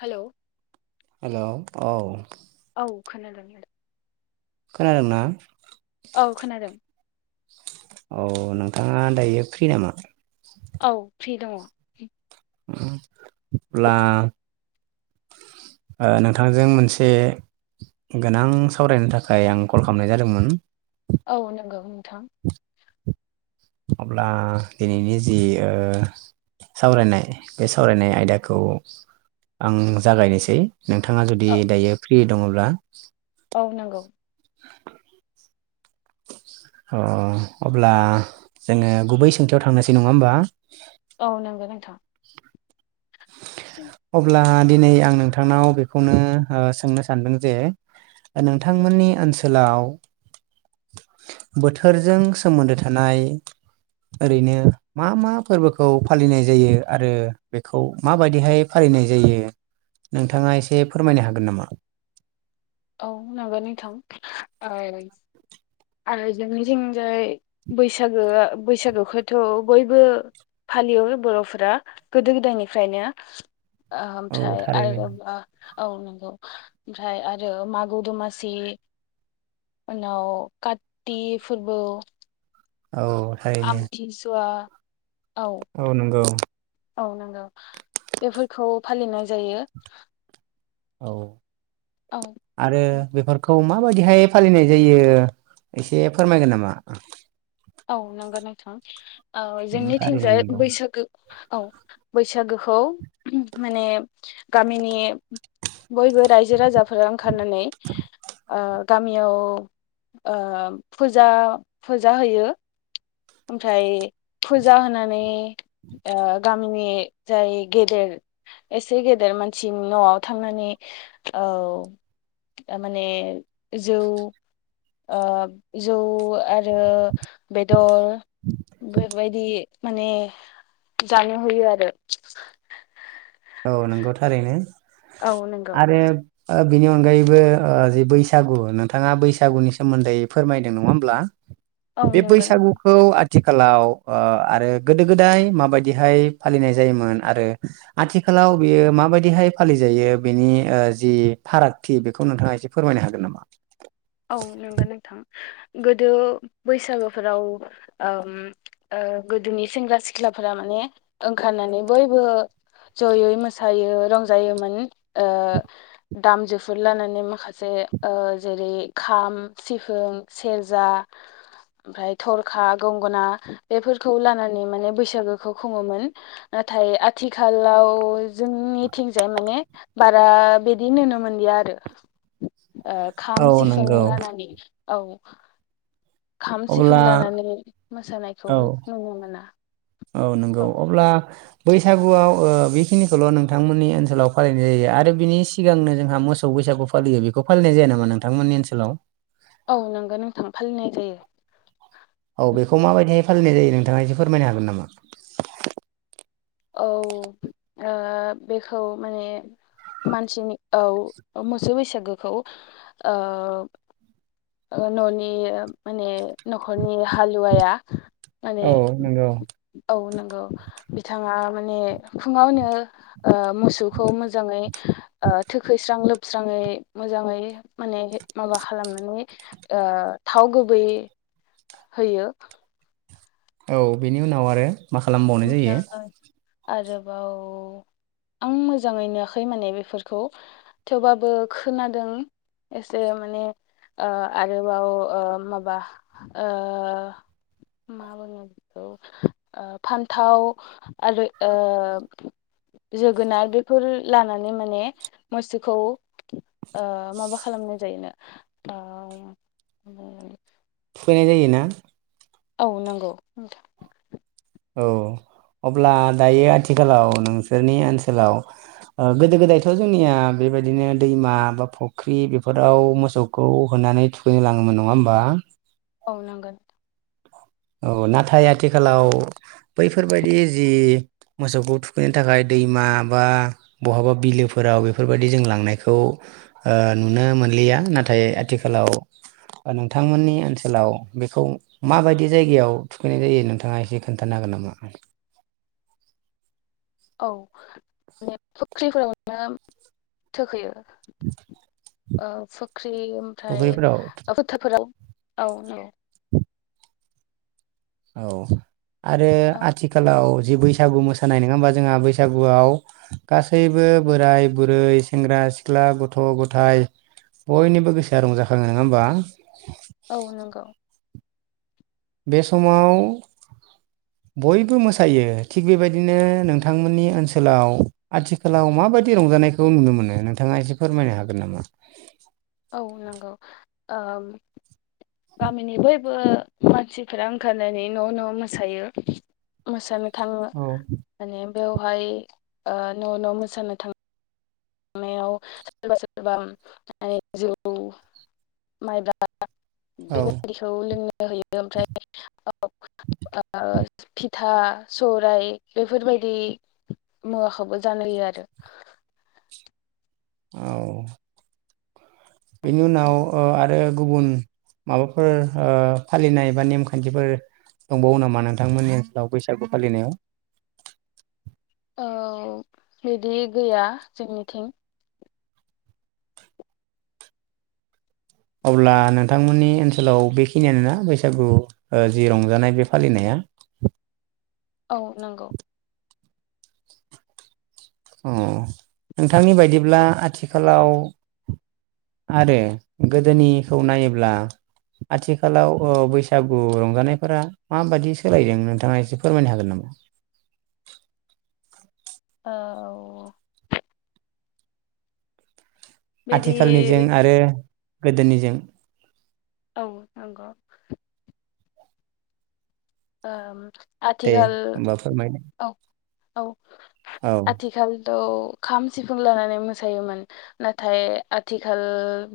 हेल'। हेल' औ। फखान द। खोनादोंना। औ खोनादों। औ नोंथाङा दायो फ्रि नामा। औ फ्रि दङ। अब्ला। नोंथांजों मोनसे। गोनां सावरायनो थाखाय आं कल खालामनाय जादोंमोन। औ नंगौ नोंथां। अब्ला दिनैनि जि सावरायनाय बे सावरायनाय आयदाखौ। आं जागायनोसै नोंथाङा जुदि औ दायो फ्रि दङब्ला। औ नगौ। अ अब्ला जोङो गुबै सोंथियाव थांनोसै नङा होमबा। औ नंगो नोंथां। अब्ला दिनै आं नोंथांनाव बेखौनो सोंनो सानदों जे। नोंथांमोननि ओनसोलाव बोथोरजों सोमोन्दो थानाय ओरैनो मा मा फोर्बोखौ फालिनाय जायो आरो बेखौ खौ माबायदिहाय फालिनाय जायो नोंथाङा एसे फोरमायनो हागोन नामा? औ माबानि थां आरो जोंनिथिंजाय बैसागोआ बैसागोखौथ' बयबो फालियो बर'फोरा गोदो गोदायनिफ्रायनो औ ओमफ्राय थारैनो आरो औ नंगौ ओमफ्राय आरो मागो दमासि उनाव काथति फोर्बो औ थारैनो औ नंगौ औ नांगौ बेफोरखौ फालिनाय जायो औ आरो औ बेफोरखौ मा माबादिहाय फालिनाय जायो एसे फोरमायगोन नामा औ नंगौ नोंथां औ थारैनो जोंनिथिंजाय नंगौ बैसागो औ बैसागोखौ माने गामिनि बयबो रायजो राजाफोरा ओंखारनानै ओ गामियाव ओ फुजा फुजा होयो ओमफ्राय फुजा होनानै ओ गामिनि जाय गेदेर एसे गेदेर मानसिनि न'आव थांनानै औ ओ माने जौ ओ जौ आरो बेदर बेबायदि माने जानो होयो आरो औ नंगौ थारैनो औ नंगौ आरो ओ बिनि अनगायैबो जे बैसागु नोंथाङा बैसागुनि सोमोन्दै फोरमायदों नङा होमब्ला औ बे नंगौ नोंथां बैसागुखौ आ थिखालाव ओ आरो गोदो गोदाय माबायदिहाय फालिनाय जायोमोन आरो आथिखालाव बेयो माबायदिहाय फालिजायो बेनि जि फारागथि बेखौ नोंथाङा एसे फोरमाय हागोन नामा औ नंगौ नोंथां गोदो बैसागोफोराव ओम गोदोनि सेंग्रा सिख्लाफोरा माने ने ओंखारनानै बयबो जयै मोसायो रंजायोमोन ओ दामजुफोर लानानै माखासे ओ जेरै खाम सिफुं सेरजा ओमफ्राय थरखा गंगना बेफोरखौ लानानै माने बैसागोखौ खुङोमोन नाथाय आथिखालाव जोंनिथिंजाय माने बारा बिदि नुनो मोनलिया आरो [unintelligible] ओ औ खाम सिफुं नंगौ लानानै औ खाम अब्ला सिफुं लानानै मोसानायखौ औ नुनो मोना औ नंगौ अब्ला बैसागुआव ओ बेखिनिखौल' नोंथांमोननि ओनसोलाव फालिनाय जायो आरो बिनि सिगांनो जोंहा मोसौ बैसाग सागो फालियो बेखौ फालिनाय जाया नामा नोंथांमोननि ओनसोलाव दे औ बेखौ माबायदिहाय फालिनाय जायो नोंथाङा एसे फोरमायनो हागोन नामा औ ओ बेखौ माने मानसिनि औ मोसौ बैसागोखौ ओ न'नि माने न'खरनि हालुवाया माने औ नंगौ औ नंगौ बिथाङा माने फुङावनो ओ मोसौखौ मोजाङै ओ थोखैस्रां लोब स्राङै मोजाङै माने माबा खालामनानै ओ थाव गुबै होयो औ बेनि उनाव आरो मा खालामबावनाय जायो ओमफ्राय आरोबाव आं मोजाङै नुवाखै माने बेफोरखौ थेवबाबो खोनादों एसे माने ओ आरोबाव ओ माबा ओ मा बोङो बेखो आ फान्थाव आरो ओ जोगोनार बेफोर लानानै माने मोसौखौ माबा खालामनाय जायोना ओ थुखैनाय जायोना औ नंगौ औ अब्ला दायो आथिखालाव नोंसोरनि ओनसोलाव ओ गोदो गोदायथ' जोंनिया बेबायदिनो दैमा बा फुख्रि बेफोराव मोसौखौ होनो नानै थुखैनो लाङोमोन नङा होमबा औ लांगोन औ नाथाय आथिखालाव बैफोरबायदि जि मोसौखौ थुखैनो थाखाय दैमा बा बहाबा बिलोफोराव बेफोरबायदि जों लांनायखौ ओ नुनो मोन मोनलिया नाथाय आथिखालाव नोंथांमोननि ओनसोलाव बेखौ माबायदि जायगायाव थुखैनाय जायो नोंथाङा एसे खोन्थानो हागोन नामा औ मे फुख्रिफोरावनो थोखैयो ओ फुख्रि ओमफ्राय फुख्रिफोराव फोथोरफोराव [inaudible] औ नोंगै औ [inaudible] औ आरो औ आथिखालाव जि बैसागु मोसानाय नङा होमबा जोंहा बैसागुआव गासैबो बोराय बुरै सेंग्रा सेंग्रा सिख्ला गथ' गथाय बयनिबो गोसोआ रंजाखाङो नङा होमबा औ नंगौ बे समाव बयबो मोसायो थिग बेबायदिनो नोंथांमोननि ओनसोलाव आथिखालाव माबायदि रंजायो रंजानायखौ नुनो मोननो नोंथाङा एसे फोरमायनो हागोन नामा औ नंगौ ओ गामिनि बयबो मानसिफोरा ओंखारनानै न' न' मोसायो मोसानो थाङो औ माने बेवहाय ओ न' न' मोसानो थाङो याव सोरबा सोरबा माने जौ माइब्रा बेबायदिखौ लोंनो होयो ओमफ्राय ओ ओ फिथा सौरायाइ बेफोरबायदि मुवाखौबो जानो होयो आरो [unintelligible] औ बेनि उनाव आरो ओ आरो गुबुन माबाफोर ओ फालिनाय बा नेमखान्थिफोर दंबावो नामा नोंथांमोननि ओनसोलाव बैसागु फालिनायाव औ बिदि गैया जोंनिथिं अब्ला नोंथांमोननि ओनसोलाव बेखिनियानोना बैसागु जि रंजानाय बे फालिनाया [unintelligible] औ नंगौ अ नोंथांनि बायदिब्ला आथिखालाव आरो गोदोनिखौ नायोब्ला आथिखालाव बैसागु रंजानायफोरा माबाददि सोलायदों नोंथाङा एसे फोरमायनो हागोन नामा? [inaudible] औ बिदि आथिखालनिजों आरो गोदोनिजों औ नोंगौ। उम दे आथिखाल होमबा फोरमायदो औ औ औ आथिखालथ' खाम सिफुं लानानै मोसायोमोन नाथाय आथिखाल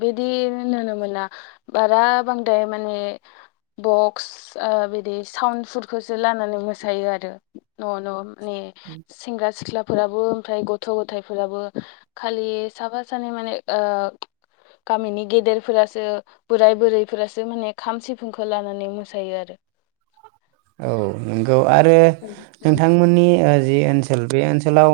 बिदि नुनो मोना। [unintelligible] बारा बांद्रा माने बगस ओ बिदि साउड फुथखौसो लानानै मोसायो आरो न' न' माने सेंग्रा सिख्ला फोराबो ओमफ्राय गथ' गथफोराबो खालि साफा सानै माने ओ गामिनि गेदेरफोरासो बोराय बुरैफोरासो माने खाम सिफुंखौ लानानै मोसायो आरो औ नंगौ आरो नोंथांमोननि जि ओनसोल ओनसोल बि ओनसोलाव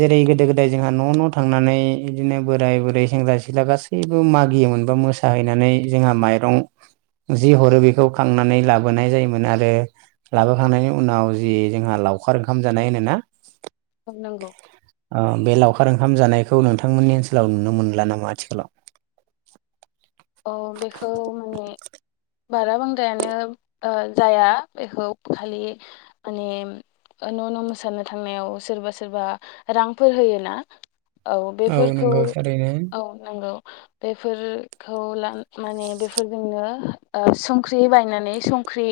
जेरै गोदो गोदाय जोंहा न' न' थांनानै बिदिनो बोराय बुरै सेंग्रा सिख्ला गासैबो मागियो मोनबा मोसा हैनानै जोंहा माइरं जि हरो बेखौ खांनानै लाबोनाय जायोमोन आरो बे आरो लाबोखांनायनि उनाव जे जोंहा लावखार ओंखाम जानाय होनोना औ नंगौ ओ बे लावखार ओंखाम जानायखौ नोंथांमोननि ओनसोलाव नुनो मोनला नामा आथिखालाव औ बेखौ मानि बारा बांद्रायानो जाया बेखौ खालि माने ओ न' न' मोसानो थांनायाव सोरबा सोरबा रांफोर होयो ना? औ बेफोरखौ नंगौ थारैनो औ नंगौ बेफोर खौ माने ओ बेफोरजोंनो संख्रि बायनानै संख्रि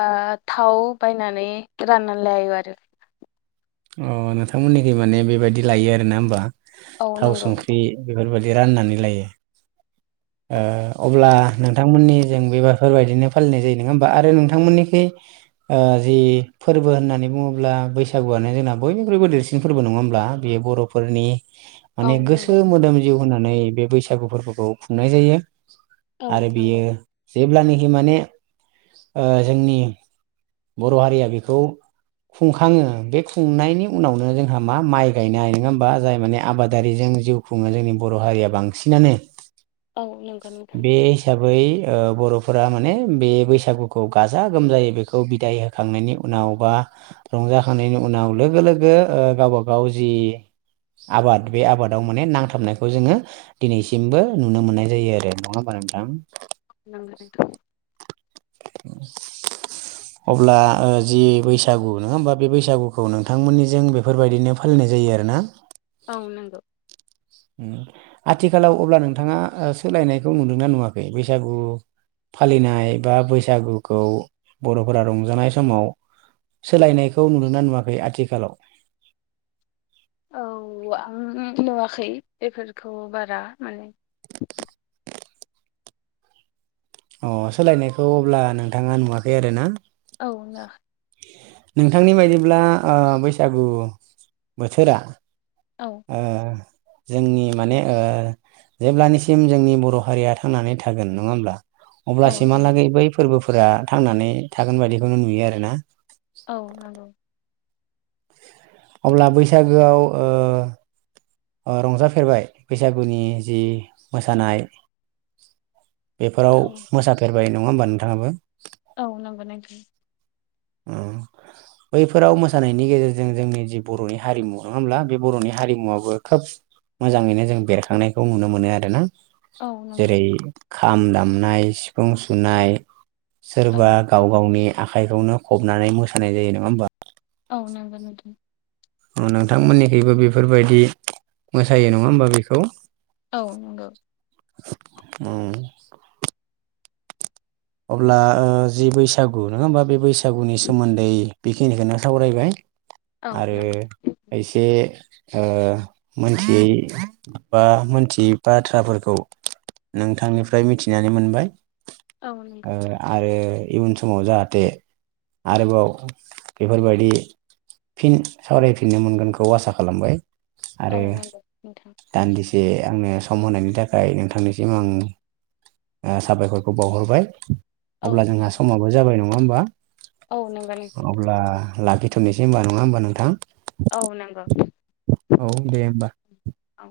बा थाव बायनानै राननानै लायो आरो [inaudible] ओ नोंथांमोननिखै मानि बेबादि लायो आरो ना होमबा औ थाव नंगौ संख्रि बेफोरबादि राननानै लायो। ओ अब्ला नोंथांमोननि जों बेफोरबायदिनो फालिनाय जायो नङा होमबा आरो नोंथांमोननिखै ओ जि फोरबो होननानै बुङोब्ला बैसागुआनो जोंना बयनिख्रुबो देरसिन फोरबो नङा होमब्ला दा बेयो बर'फोरनि औ मानि गोसो नंगौ मोदोम जिउ होननानै बे बैसागु फोरबोखौ खुंनाय जायो। औ आरो बियो नंगौ जेब्लानखि माने ओ जोंनि बर' हारिया बेखौ खुंखाङो बे खुंनायनि उनावनो जोंहा मा माइ गायनाय नङा होमबा जाय माने आबादारि जों जों जिउ खुङो जोंनि बर' हारिया बांसिनानो औ नंगौ नोंथां बे हिसाबै ओ बर'फोरा मानि बे बैसागुखौ गाजा गोमजायै बेखौ बिदाय होखांनायनि उनाव बा रंजा खांनायनि उनाव लोगो लोगो गावबा गाव जि आबाद बे आबादाव माने नांथाबनायखौ जोङो दिनैसिमबो नुनो मोननाय जायो नङा होनबा नोंथां नंगौ नोंथां। [unintelligible] अब्ला ओ जि बैसागु नंङा होमबा बे बैसागुखौ नोंथांमोननिजों बेफोरबायदिनो फालिनाय जायो आरो ना औ नंगौ उम आथिखालाव अब्ला नोंथांआ सोलायनायखौ नुदों ना नुवाखै बैसागु फालिनाय बा बैसागुखौ बर'फोरा रंजानाय समाव सोलायनायखौ नुुदों ना नुवाखै आथिखालाव? औ आं नुवाखै बेफोरखौ बारा माने ओ सोलायनायखौ अब्ला नोंथांआ नुवाखै आरो ना? औ नुयाखै। नोंथांनि बायदिब्ला ओ बैसागु बोथोरा औ ओ जोंनि माने ओ जेब्लानिसिम जोंनि बर' हारिया थांनानै थागोन नङा होमब्ला औ नंगौ अब्लासिमहालागै बै फोरबोफोरा थांनानै थागोन बायदिखौनो नुयो आरो ना औ नंगौ अब्ला बैसागोआव ओ ओ रंजाफेरबाय बैसागुनि जि मोसानाय बेफोराव औ मोसा फेरबाय नङा होमबा नोंथाङाबो औ नंगौ नोंथां अ बैफोराव मोसानायनि गेजेरजों जोंनि जे बर'नि हारिमु नङा होमब्ला बि बर'नि हारिमुवाबो खोब मोजांयैनो जों बेरखांनायखौ नुनो मोनो आरोना औ नंगौ जेरै खाम दामनाय सिफुं सुनाय औ सोरबा गाव गावनि आखाइखौनो खबनानै मोसानाय जायो नङा होमबा औ नंगौ नोंथां। नोंथांमोननिखबो बेफोरबायदि मोसायो नङा होमबा बेखौ। औ नंगौ। औ। अब्ला जि बैसागु नङा होमबा बे बैसागुनि सोमोन्दै बेखिनिखौनो सावरायबाय औ आरो नंगौ एसे ओ मोनथियै बा मोनथियै बाथ्राफोरखौ नोंथांनिफ्राय मिथिनानै मोनबाय औ नंगौ आरो इयुन समाव जाहाथे आरोबाव बेफोरबायदि फिन सावरायफिननो मोनगोनखौ आसा खालामबाय औ आरो नंगौ नोंथां दान्दिसे आंङो सम होनायनि थाखाय नोंथांनिसिम आं साबायखरखौ बावहरबाय। औ अब्ला जोंहा नंगौ समाबो जाबाय नङा होमबा? औ नोंगौ नोंथां। अब्ला लाखिथ'नोसै होनबा नङा होमबा नोंथां? औ नोंगौ। औ दे होमबा। औ।